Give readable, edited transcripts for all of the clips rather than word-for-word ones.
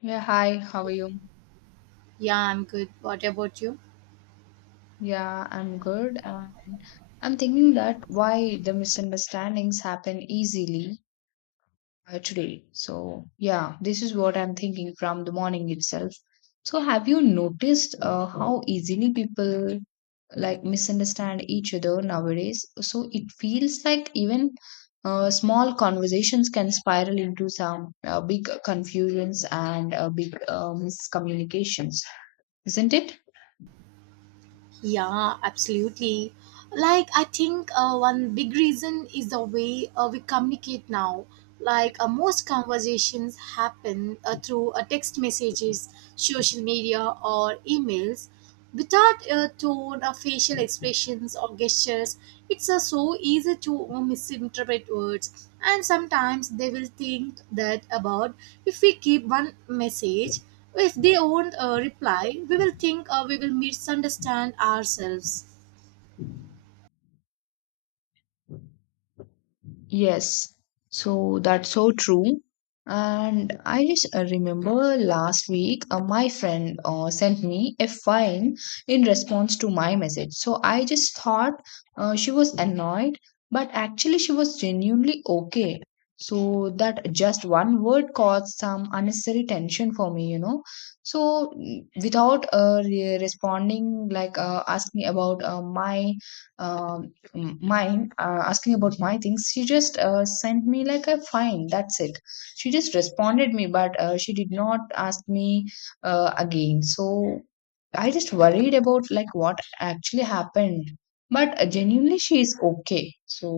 Yeah, hi, how are you? Yeah, I'm good. What about you? Yeah, I'm good. And I'm thinking that why the misunderstandings happen easily today. So, yeah, this is what I'm thinking from the morning itself. So, have you noticed how easily people like misunderstand each other nowadays? So, it feels like even small conversations can spiral into some big confusions and big miscommunications, isn't it? Yeah, absolutely. Like, I think one big reason is the way we communicate now. Like, most conversations happen through text messages, social media, or emails. Without tone or facial expressions or gestures, it's so easy to misinterpret words. And sometimes they will think that about if we keep one message. If they won't reply, we will think we will misunderstand ourselves. Yes, so that's so true. And I just remember last week, my friend sent me a file in response to my message. So I just thought she was annoyed, but actually, she was genuinely okay. So that just one word caused some unnecessary tension for me. So without responding, like asking about my um mine asking about my things, she just sent me like a fine, that's it. She just responded me, but she did not ask me again. So I just worried about like what actually happened, but genuinely she is okay. So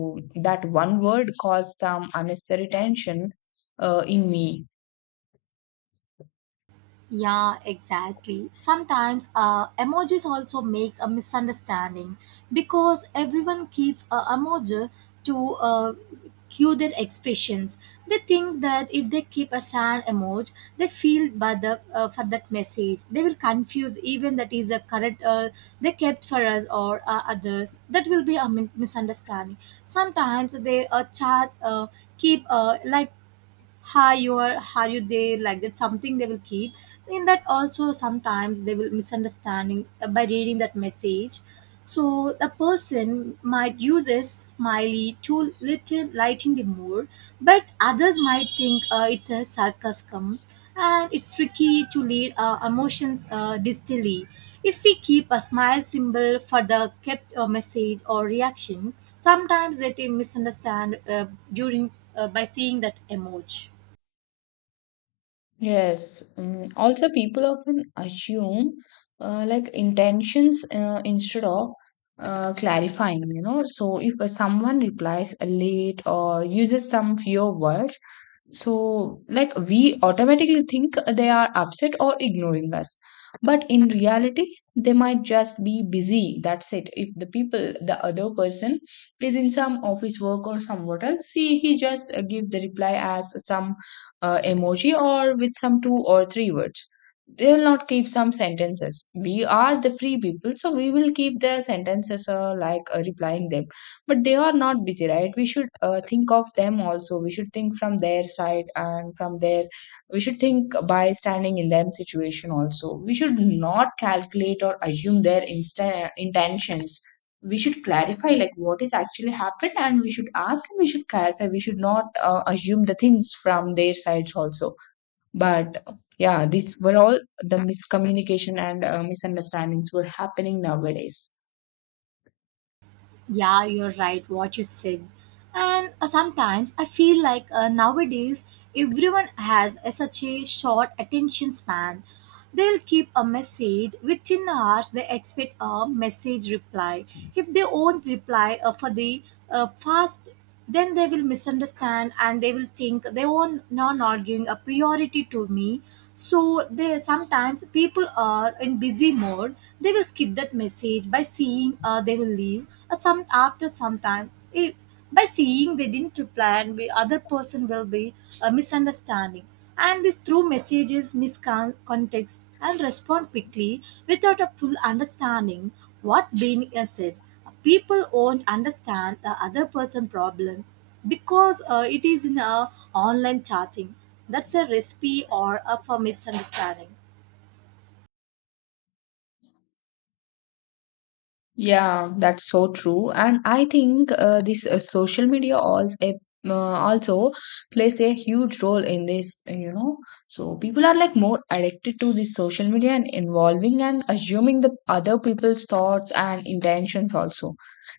that one word caused some unnecessary tension in me. Yeah, exactly. Sometimes emojis also makes a misunderstanding because everyone keeps a emoji to cue their expressions. They think that if they keep a sad emoji, they feel bad for that message. They will confuse even that is a correct they kept for us or others. That will be a misunderstanding. Sometimes they chat keep like hi you are you there like that something they will keep in that also sometimes they will misunderstanding by reading that message. So the person might use a smiley to lighten the mood, but others might think it's a sarcasm, and it's tricky to lead emotions distally if we keep a smile symbol for the kept message or reaction. Sometimes they misunderstand during by seeing that emoji. Yes. Also, people often assume like intentions instead of clarifying. So, if someone replies late or uses some few words, so like we automatically think they are upset or ignoring us. But in reality, they might just be busy. That's it. If the people, the other person is in some office work or somewhat else, see, he just give the reply as some emoji or with some two or three words. They will not keep some sentences. We are the free people, so we will keep their sentences like replying them. But they are not busy, right? We should think of them also. We should think from their side and from their. We should think by standing in them situation also. We should not calculate or assume their intentions. We should clarify like what is actually happened, and we should ask, and we should clarify. We should not assume the things from their sides also. But yeah, these were all the miscommunication and misunderstandings were happening nowadays. Yeah, you're right, what you said. And sometimes I feel like nowadays everyone has a, such a short attention span. They'll keep a message within hours, they expect a message reply. If they won't reply for the fast, then they will misunderstand and they will think they were not arguing a priority to me. So they sometimes people are in busy mode, they will skip that message by seeing they will leave some after some time if, by seeing they didn't reply, and the other person will be misunderstanding. And this through messages miscontext and respond quickly without a full understanding what's being said. People won't understand the other person problem because it is in a online chatting. That's a recipe or a for misunderstanding. Yeah, that's so true. And I think this social media also plays a huge role in this. So people are like more addicted to this social media and involving and assuming the other people's thoughts and intentions also.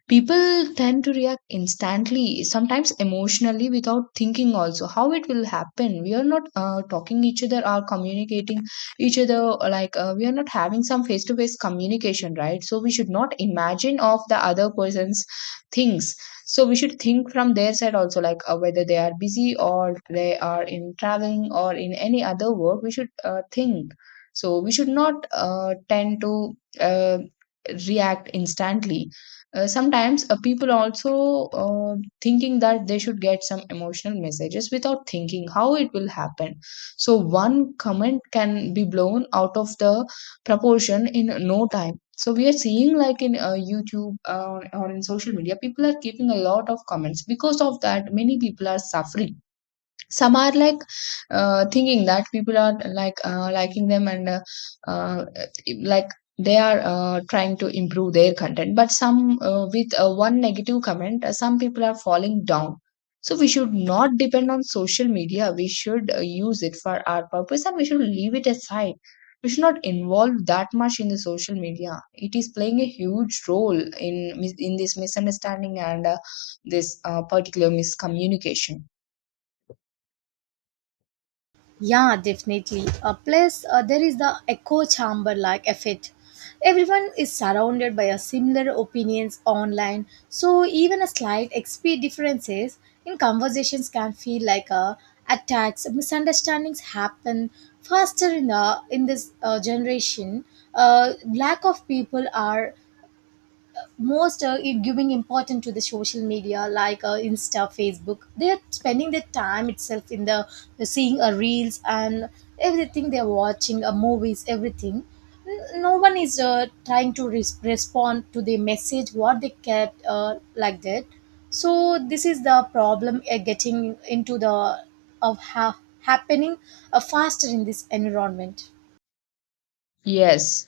People tend to react instantly, sometimes emotionally without thinking also how it will happen. We are not talking each other or communicating each other. Like we are not having some face to face communication, right? So we should not imagine of the other person's things. So we should think from their side also, like whether they are busy or they are in traveling or in any other work, we should think. So we should not tend to react instantly. Sometimes people also thinking that they should get some emotional messages without thinking how it will happen. So one comment can be blown out of the proportion in no time. So we are seeing like in YouTube or in social media, people are keeping a lot of comments. Because of that, many people are suffering. Some are like thinking that people are like liking them and uh, like they are trying to improve their content, but some with one negative comment some people are falling down. So we should not depend on social media. We should use it for our purpose and we should leave it aside. We should not involve that much in the social media. It is playing a huge role in in this misunderstanding and this particular miscommunication. Yeah, definitely. Plus, there is the echo chamber like effect. Everyone is surrounded by a similar opinions online, so even a slight XP differences in conversations can feel like attacks. Misunderstandings happen faster in this generation. Lack of people are most it giving important to the social media like insta, facebook. They're spending their time itself in the seeing reels and everything, they're watching movies, everything. No one is trying to respond to the message what they kept like that. So this is the problem getting into the of happening faster in this environment. Yes.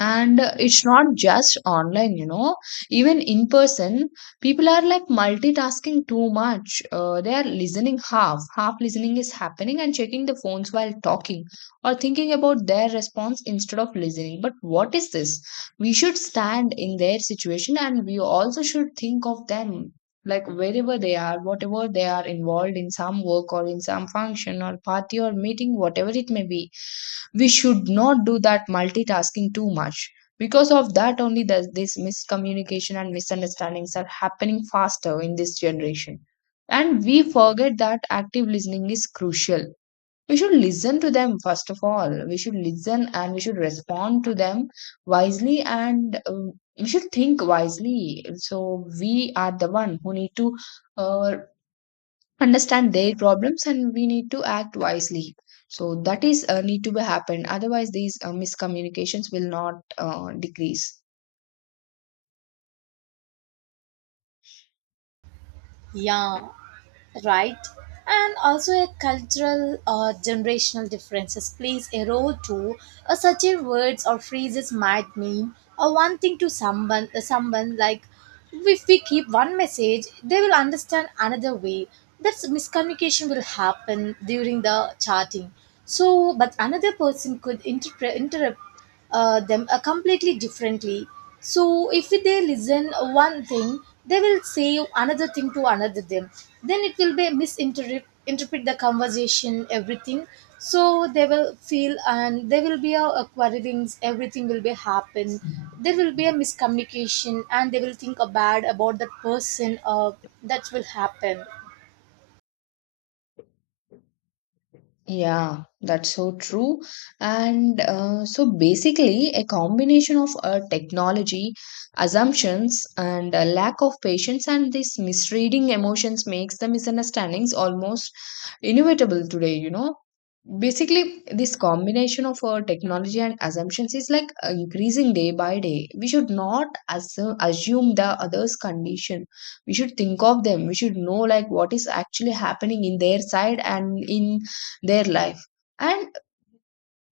And it's not just online, even in person, people are like multitasking too much. They are listening half, half listening is happening and checking the phones while talking or thinking about their response instead of listening. But what is this? We should stand in their situation and we also should think of them. Like wherever they are, whatever they are involved in some work or in some function or party or meeting, whatever it may be, we should not do that multitasking too much. Because of that only, this miscommunication and misunderstandings are happening faster in this generation. And we forget that active listening is crucial. We should listen to them, first of all we should listen and we should respond to them wisely. And we should think wisely. So we are the one who need to uh, understand their problems and we need to act wisely. So that is need to be happened, otherwise these miscommunications will not decrease. Yeah, right. And also a cultural or generational differences plays a role too. Such a words or phrases might mean one thing to someone someone like if we keep one message, they will understand another way. That's miscommunication will happen during the chatting. So but another person could interpret interrupt them completely differently. So if they listen one thing, they will say another thing to another them. Then it will be misinterpret interpret the conversation, everything. So they will feel and there will be a quarrelings. Everything will be happen. There will be a miscommunication, and they will think a bad about that person. That will happen. Yeah, that's so true. And so basically, a combination of technology, assumptions, and a lack of patience, and these misreading emotions makes the misunderstandings almost inevitable today. Basically, this combination of technology and assumptions is like increasing day by day. We should not assume the other's condition. We should think of them. We should know like what is actually happening in their side and in their life, and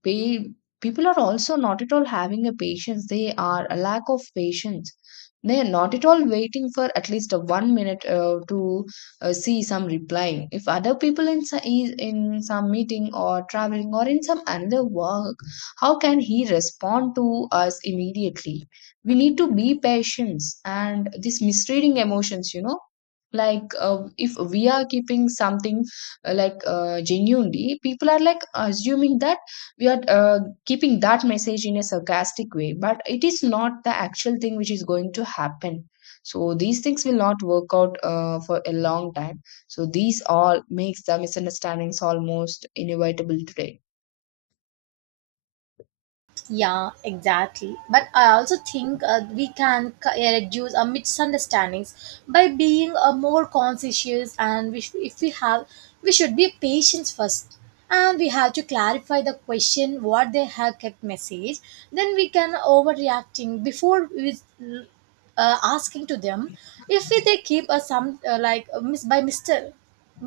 Pe- people are also not at all having a patience. They are a lack of patience. They are not at all waiting for at least a 1 minute to see some reply. If other people in is in some meeting or traveling or in some another work, how can he respond to us immediately? We need to be patient, and this misreading emotions. Like if we are keeping something like genuinely, people are like assuming that we are keeping that message in a sarcastic way, but it is not the actual thing which is going to happen. So these things will not work out for a long time. So these all makes the misunderstandings almost inevitable today. Yeah, exactly. But I also think we can reduce our misunderstandings by being more conscientious, and if we have, we should be patient first, and we have to clarify the question what they have kept message. Then we can overreacting before we asking to them. If they keep a some like by mister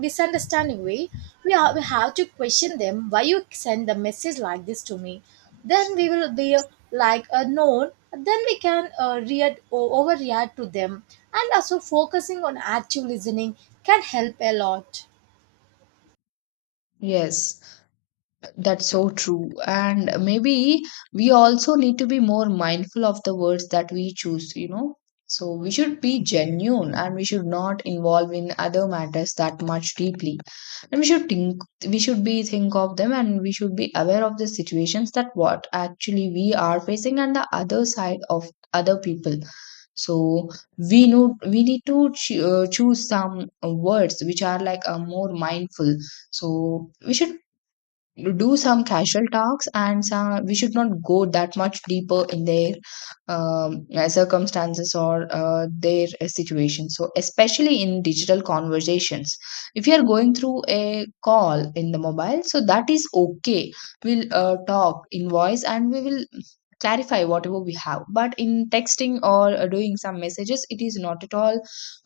misunderstanding way, we, we have to question them, why you send the message like this to me. Then we will be like a known. Then we can react or overreact to them. And also focusing on active listening can help a lot. Yes, that's so true. And maybe we also need to be more mindful of the words that we choose. So we should be genuine and we should not involve in other matters that much deeply. And we should be think of them and we should be aware of the situations that what actually we are facing and the other side of other people. So we know we need to choose some words which are like more mindful. So we should do some casual talks and some, we should not go that much deeper in their circumstances or their situation. So especially in digital conversations, if you are going through a call in the mobile, so that is okay, we'll talk in voice and we will clarify whatever we have. But in texting or doing some messages, it is not at all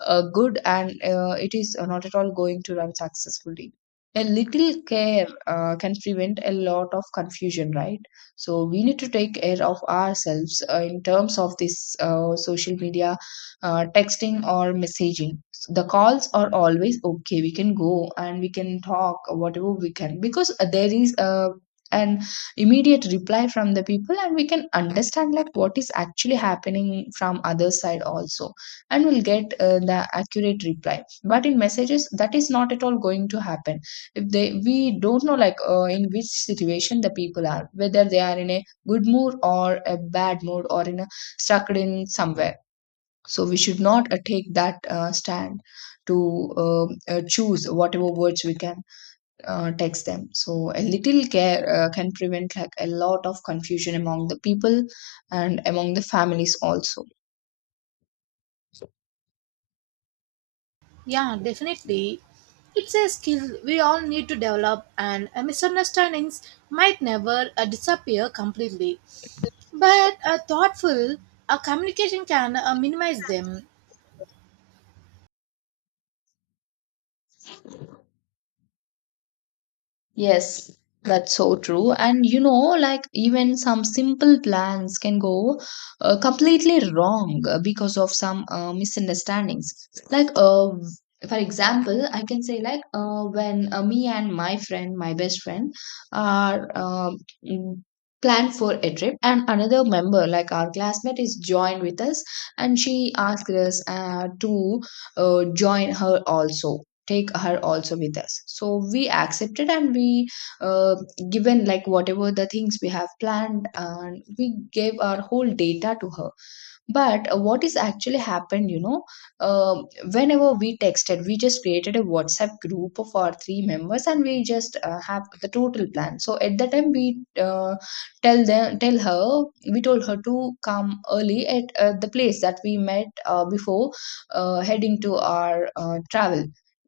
good and it is not at all going to run successfully. A little care can prevent a lot of confusion, right? So we need to take care of ourselves in terms of this social media, texting or messaging. The calls are always okay. We can go and we can talk whatever we can, because there is an immediate reply from the people, and we can understand like what is actually happening from other side also. And we'll get the accurate reply, but in messages that is not at all going to happen. If they we don't know like in which situation the people are, whether they are in a good mood or a bad mood or in a stuck in somewhere. So we should not take that stand to uh, choose whatever words we can text them. So a little care can prevent like a lot of confusion among the people and among the families also. Yeah, definitely. It's a skill we all need to develop, and misunderstandings might never disappear completely. But a thoughtful a communication can minimize them. Yes, that's so true. And like even some simple plans can go completely wrong because of some misunderstandings. Like, for example, I can say like when me and my friend, my best friend, are mm, planned for a trip, and another member, like our classmate, is joined with us, and she asked us to join her also, take her also with us. So we accepted and we uh, given like whatever the things we have planned, and we gave our whole data to her. But what is actually happened, uh, whenever we texted, we just created a WhatsApp group of our three members, and we just have the total plan. So at the time, we tell her, we told her to come early at the place that we met before heading to our travel.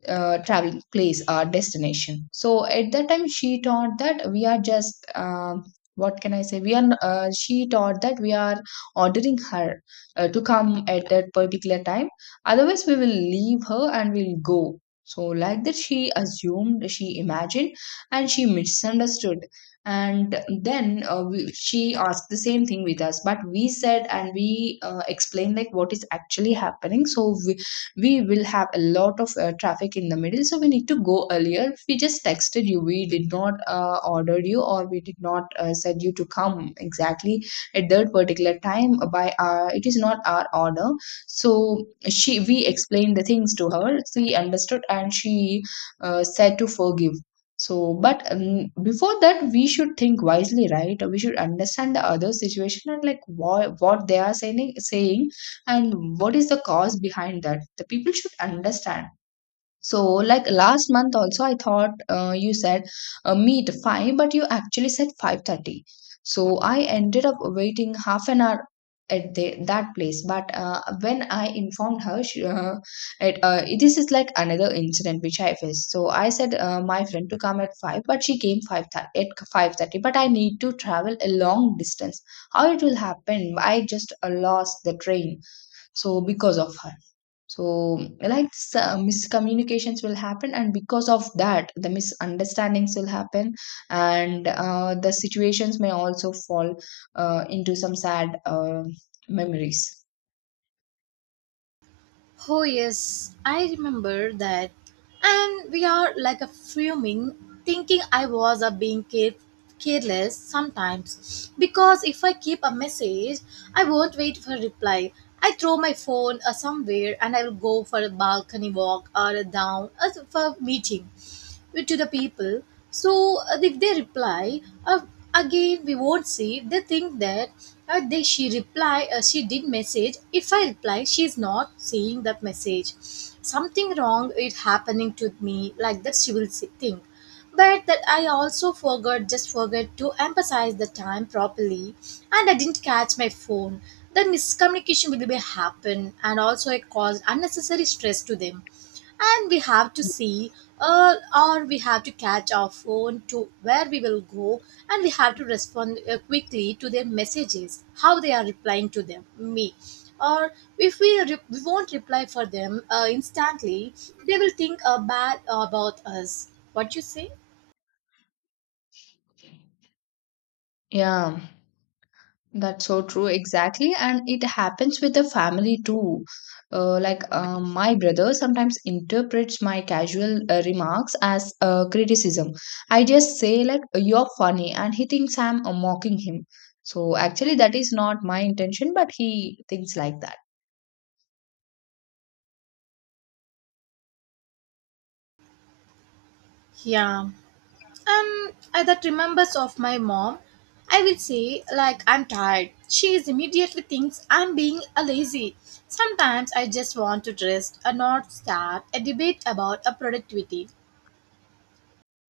Traveling place, our destination. So at that time she thought that we are just what can I say, she thought that we are ordering her to come at that particular time, otherwise we will leave her and we'll go. So like that, she assumed, she imagined, and she misunderstood. And then she asked the same thing with us, but we said and we explained like what is actually happening. So we will have a lot of traffic in the middle, so we need to go earlier. We just texted you, we did not ordered you or we did not said you to come exactly at that particular time by our. It is not our order. So she we explained the things to her, she understood, and she said to forgive. So but before that we should think wisely, right? We should understand the other situation, and like what they are saying, and what is the cause behind that the people should understand. So, like last month also, I thought you said meet 5, but you actually said 5:30. So I ended up waiting half an hour at that place. But when I informed her, she, it this is like another incident which I faced. So I said my friend to come at 5, but she came at 5:30. But I need to travel a long distance. How it will happen? I just lost the train. So because of her. So like miscommunications will happen, and because of that the misunderstandings will happen. And the situations may also fall into some sad memories. Oh yes, I remember that. And we are like a fuming, thinking I was a being careless sometimes. Because if I keep a message, I won't wait for reply. I throw my phone somewhere and I will go for a balcony walk or a down for meeting to the people. So if they reply, again, we won't see. They think that they, she reply, she did message. If I reply, she's not seeing that message. Something wrong is happening to me. Like that, she will see, think. But that I also forgot, just forgot to emphasize the time properly, and I didn't catch my phone. Then miscommunication will be happen, and also it caused unnecessary stress to them. And we have to see uh, or we have to catch our phone to where we will go. And we have to respond quickly to their messages how they are replying to them me. Or if we, we won't reply for them instantly, they will think bad about us, what you say. Yeah. That's so true, exactly. And it happens with the family too. Like my brother sometimes interprets my casual remarks as criticism. I just say like you're funny, and he thinks I'm mocking him. So actually, that is not my intention, but he thinks like that. Yeah. I that remembers of my mom. I will say like I'm tired. She is immediately thinks I'm being a lazy. Sometimes I just want to rest and not start a debate about a productivity.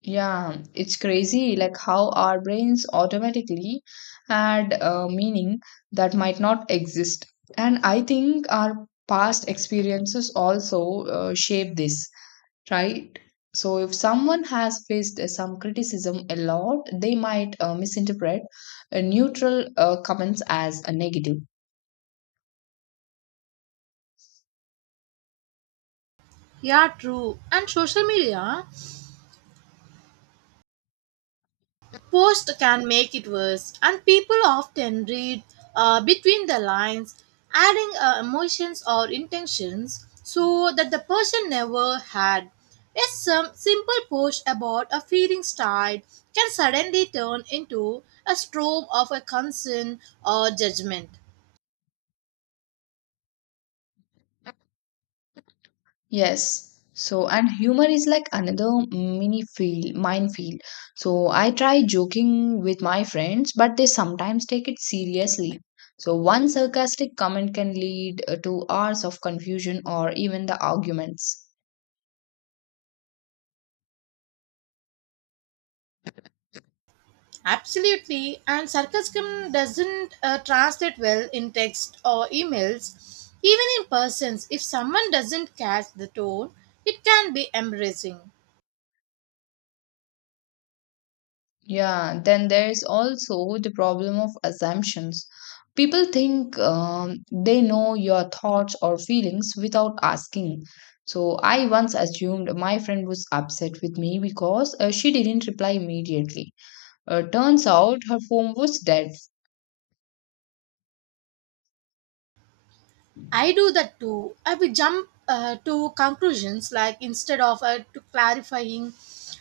Yeah, it's crazy like how our brains automatically add a meaning that might not exist. And I think our past experiences also shape this, right? So if someone has faced some criticism a lot, they might misinterpret neutral comments as a negative. Yeah, true. And social media post can make it worse, and people often read between the lines, adding emotions or intentions so that the person never had. A some simple post about a feeling style can suddenly turn into a storm of a concern or judgment. Yes. So, and humor is like another minefield. So, I try joking with my friends, but they sometimes take it seriously. So, one sarcastic comment can lead to hours of confusion or even the arguments. Absolutely, and sarcasm doesn't translate well in text or emails, even in persons. If someone doesn't catch the tone, it can be embarrassing. Yeah, then there is also the problem of assumptions. People think they know your thoughts or feelings without asking. So I once assumed my friend was upset with me because she didn't reply immediately. Turns out her phone was dead. I do that too. I will jump to conclusions like instead of to clarifying,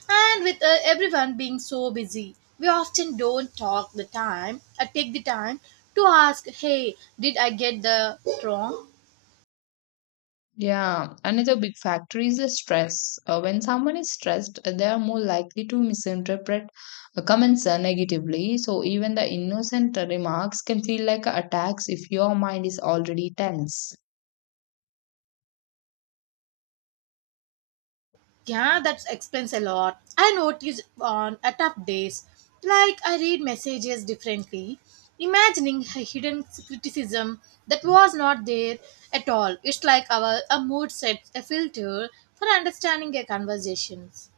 and with everyone being so busy, we often don't talk the time. I take the time to ask, "Hey, did I get the wrong?" Yeah, another big factor is the stress. When someone is stressed, they are more likely to misinterpret comments negatively. So even the innocent remarks can feel like attacks if your mind is already tense. Yeah, that explains a lot. I notice on a tough days, like I read messages differently, imagining a hidden criticism that was not there at all. It's like our a mood sets a filter for understanding a conversations.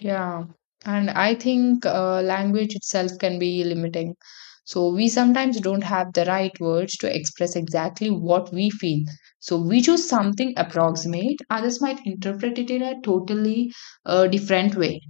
Yeah, and I think language itself can be limiting. So we sometimes don't have the right words to express exactly what we feel. So we choose something approximate, others might interpret it in a totally different way.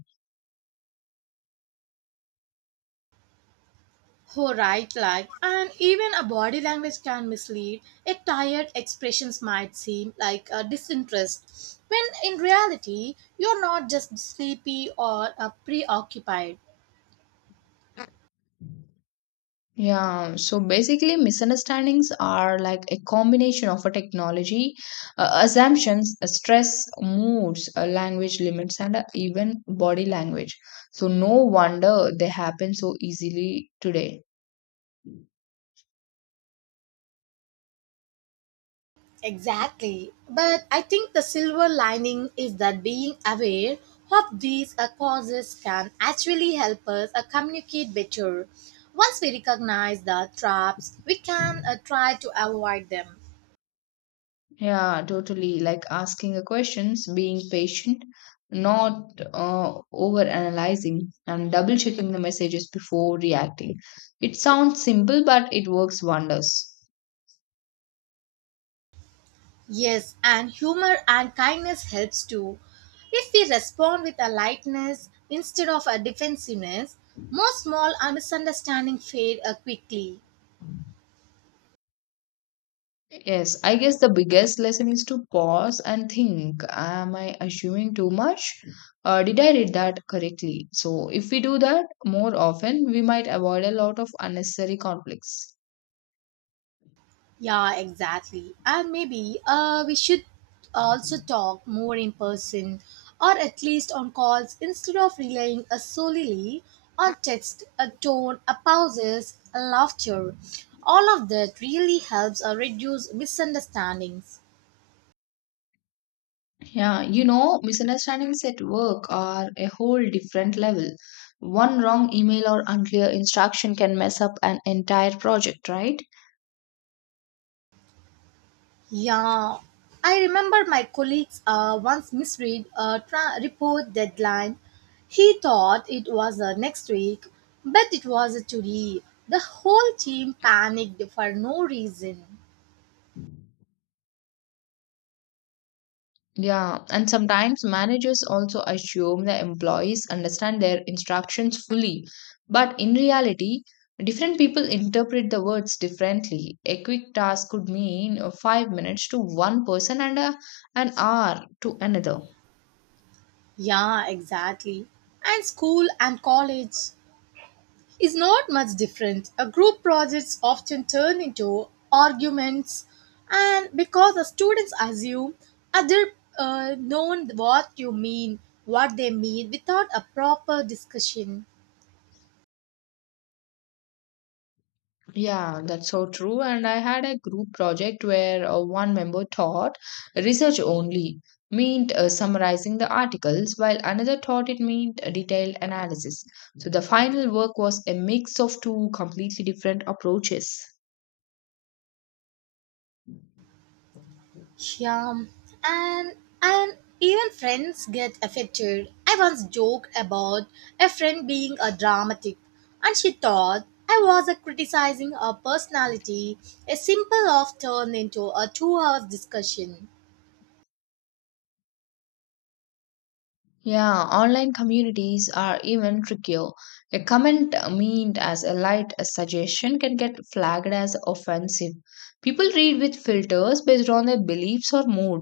Oh, right, like, and even a body language can mislead. A tired expressions might seem like a disinterest, when in reality, you're not just sleepy or preoccupied. Yeah, so basically, misunderstandings are like a combination of a technology, assumptions, stress, moods, language limits, and even body language. So, no wonder they happen so easily today. Exactly. But I think the silver lining is that being aware of these causes can actually help us communicate better. Once we recognize the traps, we can try to avoid them. Yeah, totally. Like asking a questions, being patient, not over analyzing, and double checking the messages before reacting. It sounds simple, but it works wonders. Yes, and humor and kindness helps too. If we respond with a lightness instead of a defensiveness, more small misunderstanding fade quickly. Yes, I guess the biggest lesson is to pause and think. Am I assuming too much? Did I read that correctly? So, if we do that more often, we might avoid a lot of unnecessary conflicts. Yeah, exactly. And maybe we should also talk more in person or at least on calls instead of relying solely on text, a tone, a pauses, a laughter. All of that really helps reduce misunderstandings. Yeah, misunderstandings at work are a whole different level. One wrong email or unclear instruction can mess up an entire project, right? Yeah, I remember my colleagues once misread a report deadline. He thought it was next week, but it was today. The whole team panicked for no reason. Yeah, and sometimes managers also assume the employees understand their instructions fully. But in reality, different people interpret the words differently. A quick task could mean 5 minutes to one person and an hour to another. Yeah, exactly. And school and college is not much different. A group projects often turn into arguments, and because the students assume other known what you mean, what they mean, without a proper discussion. Yeah, that's so true. And I had a group project where one member taught research only, meant summarizing the articles, while another thought it meant a detailed analysis. So the final work was a mix of two completely different approaches. Yeah, and and even friends get affected. I once joked about a friend being a dramatic, and she thought I was a criticizing her personality. A simple off turned into a 2-hour discussion. Yeah, online communities are even trickier. A comment meant as a light a suggestion can get flagged as offensive. People read with filters based on their beliefs or mood.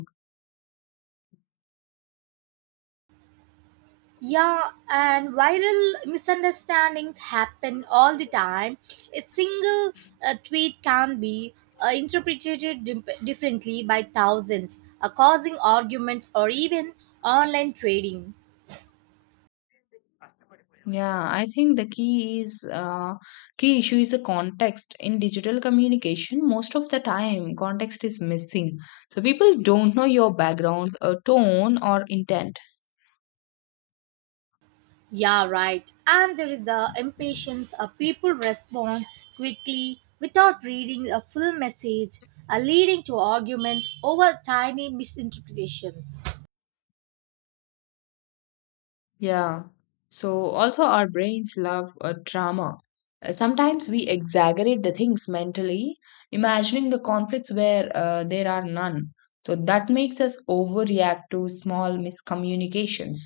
Yeah, and viral misunderstandings happen all the time. A single tweet can be interpreted differently by thousands, causing arguments or even online trading. Yeah, I think the key is key issue is the context in digital communication. Most of the time, context is missing, so people don't know your background, tone, or intent. Yeah, right. And there is the impatience of people respond quickly without reading a full message, leading to arguments over tiny misinterpretations. Yeah. So also, our brains love drama. Sometimes we exaggerate the things mentally, imagining the conflicts where there are none. So that makes us overreact to small miscommunications.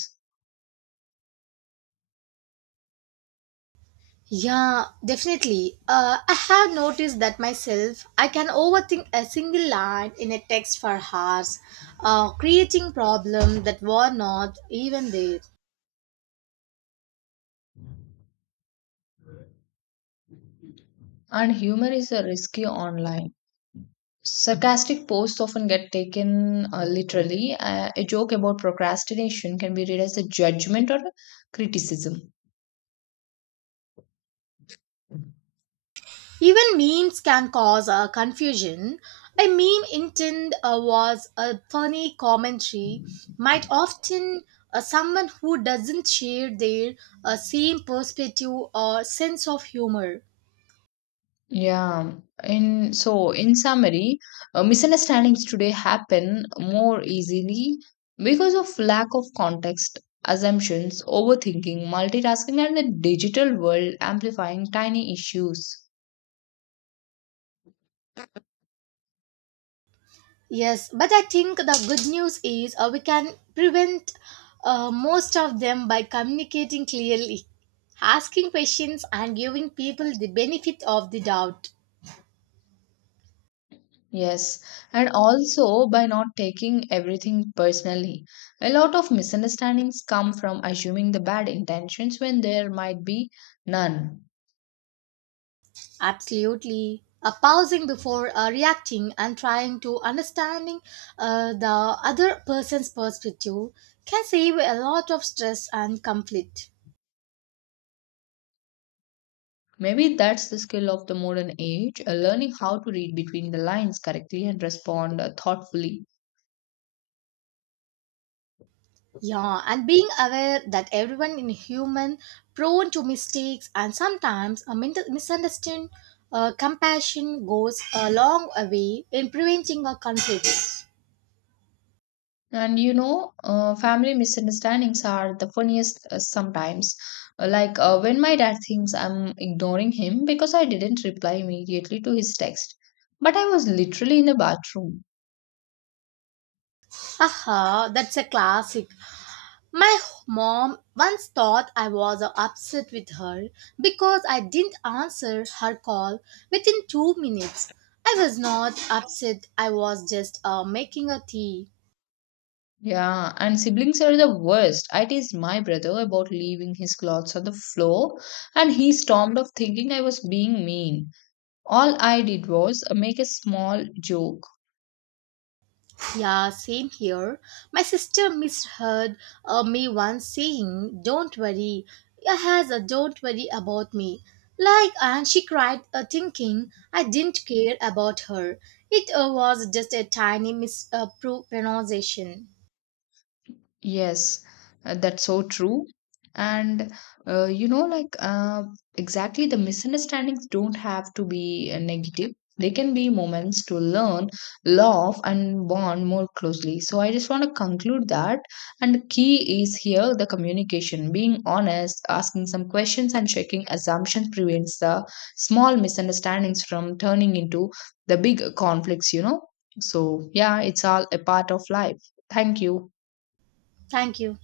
Yeah, definitely. I have noticed that myself. I can overthink a single line in a text for hours, creating problems that were not even there. And humor is a risky online. Sarcastic posts often get taken literally. A joke about procrastination can be read as a judgment or a criticism. Even memes can cause confusion. A meme intent was a funny commentary, might often someone who doesn't share their same perspective or sense of humor. Yeah, in so in summary, misunderstandings today happen more easily because of lack of context, assumptions, overthinking, multitasking, and the digital world amplifying tiny issues. Yes, but I think the good news is we can prevent most of them by communicating clearly, asking questions, and giving people the benefit of the doubt. Yes, and also by not taking everything personally. A lot of misunderstandings come from assuming the bad intentions when there might be none. Absolutely. Pausing before reacting and trying to understanding the other person's perspective can save a lot of stress and conflict. Maybe that's the skill of the modern age, learning how to read between the lines correctly and respond thoughtfully. Yeah, and being aware that everyone in human prone to mistakes and sometimes a misunderstanding, compassion goes a long way in preventing a conflict. And family misunderstandings are the funniest sometimes. Like when my dad thinks I'm ignoring him because I didn't reply immediately to his text, but I was literally in the bathroom. Haha, that's a classic. My mom once thought I was upset with her because I didn't answer her call within 2 minutes. I was not upset, I was just making a tea. Yeah, and siblings are the worst. I teased my brother about leaving his clothes on the floor, and he stormed off thinking I was being mean. All I did was make a small joke. Yeah, same here. My sister misheard me once saying, Don't worry, has a don't worry about me. Like, and she cried, thinking I didn't care about her. It was just a tiny mispronunciation. Pronunciation. Yes, that's so true. And like exactly the misunderstandings don't have to be negative. They can be moments to learn, love, and bond more closely. So I just want to conclude that. And the key is here the communication, being honest, asking some questions, and checking assumptions prevents the small misunderstandings from turning into the big conflicts. So yeah, it's all a part of life. Thank you. Thank you.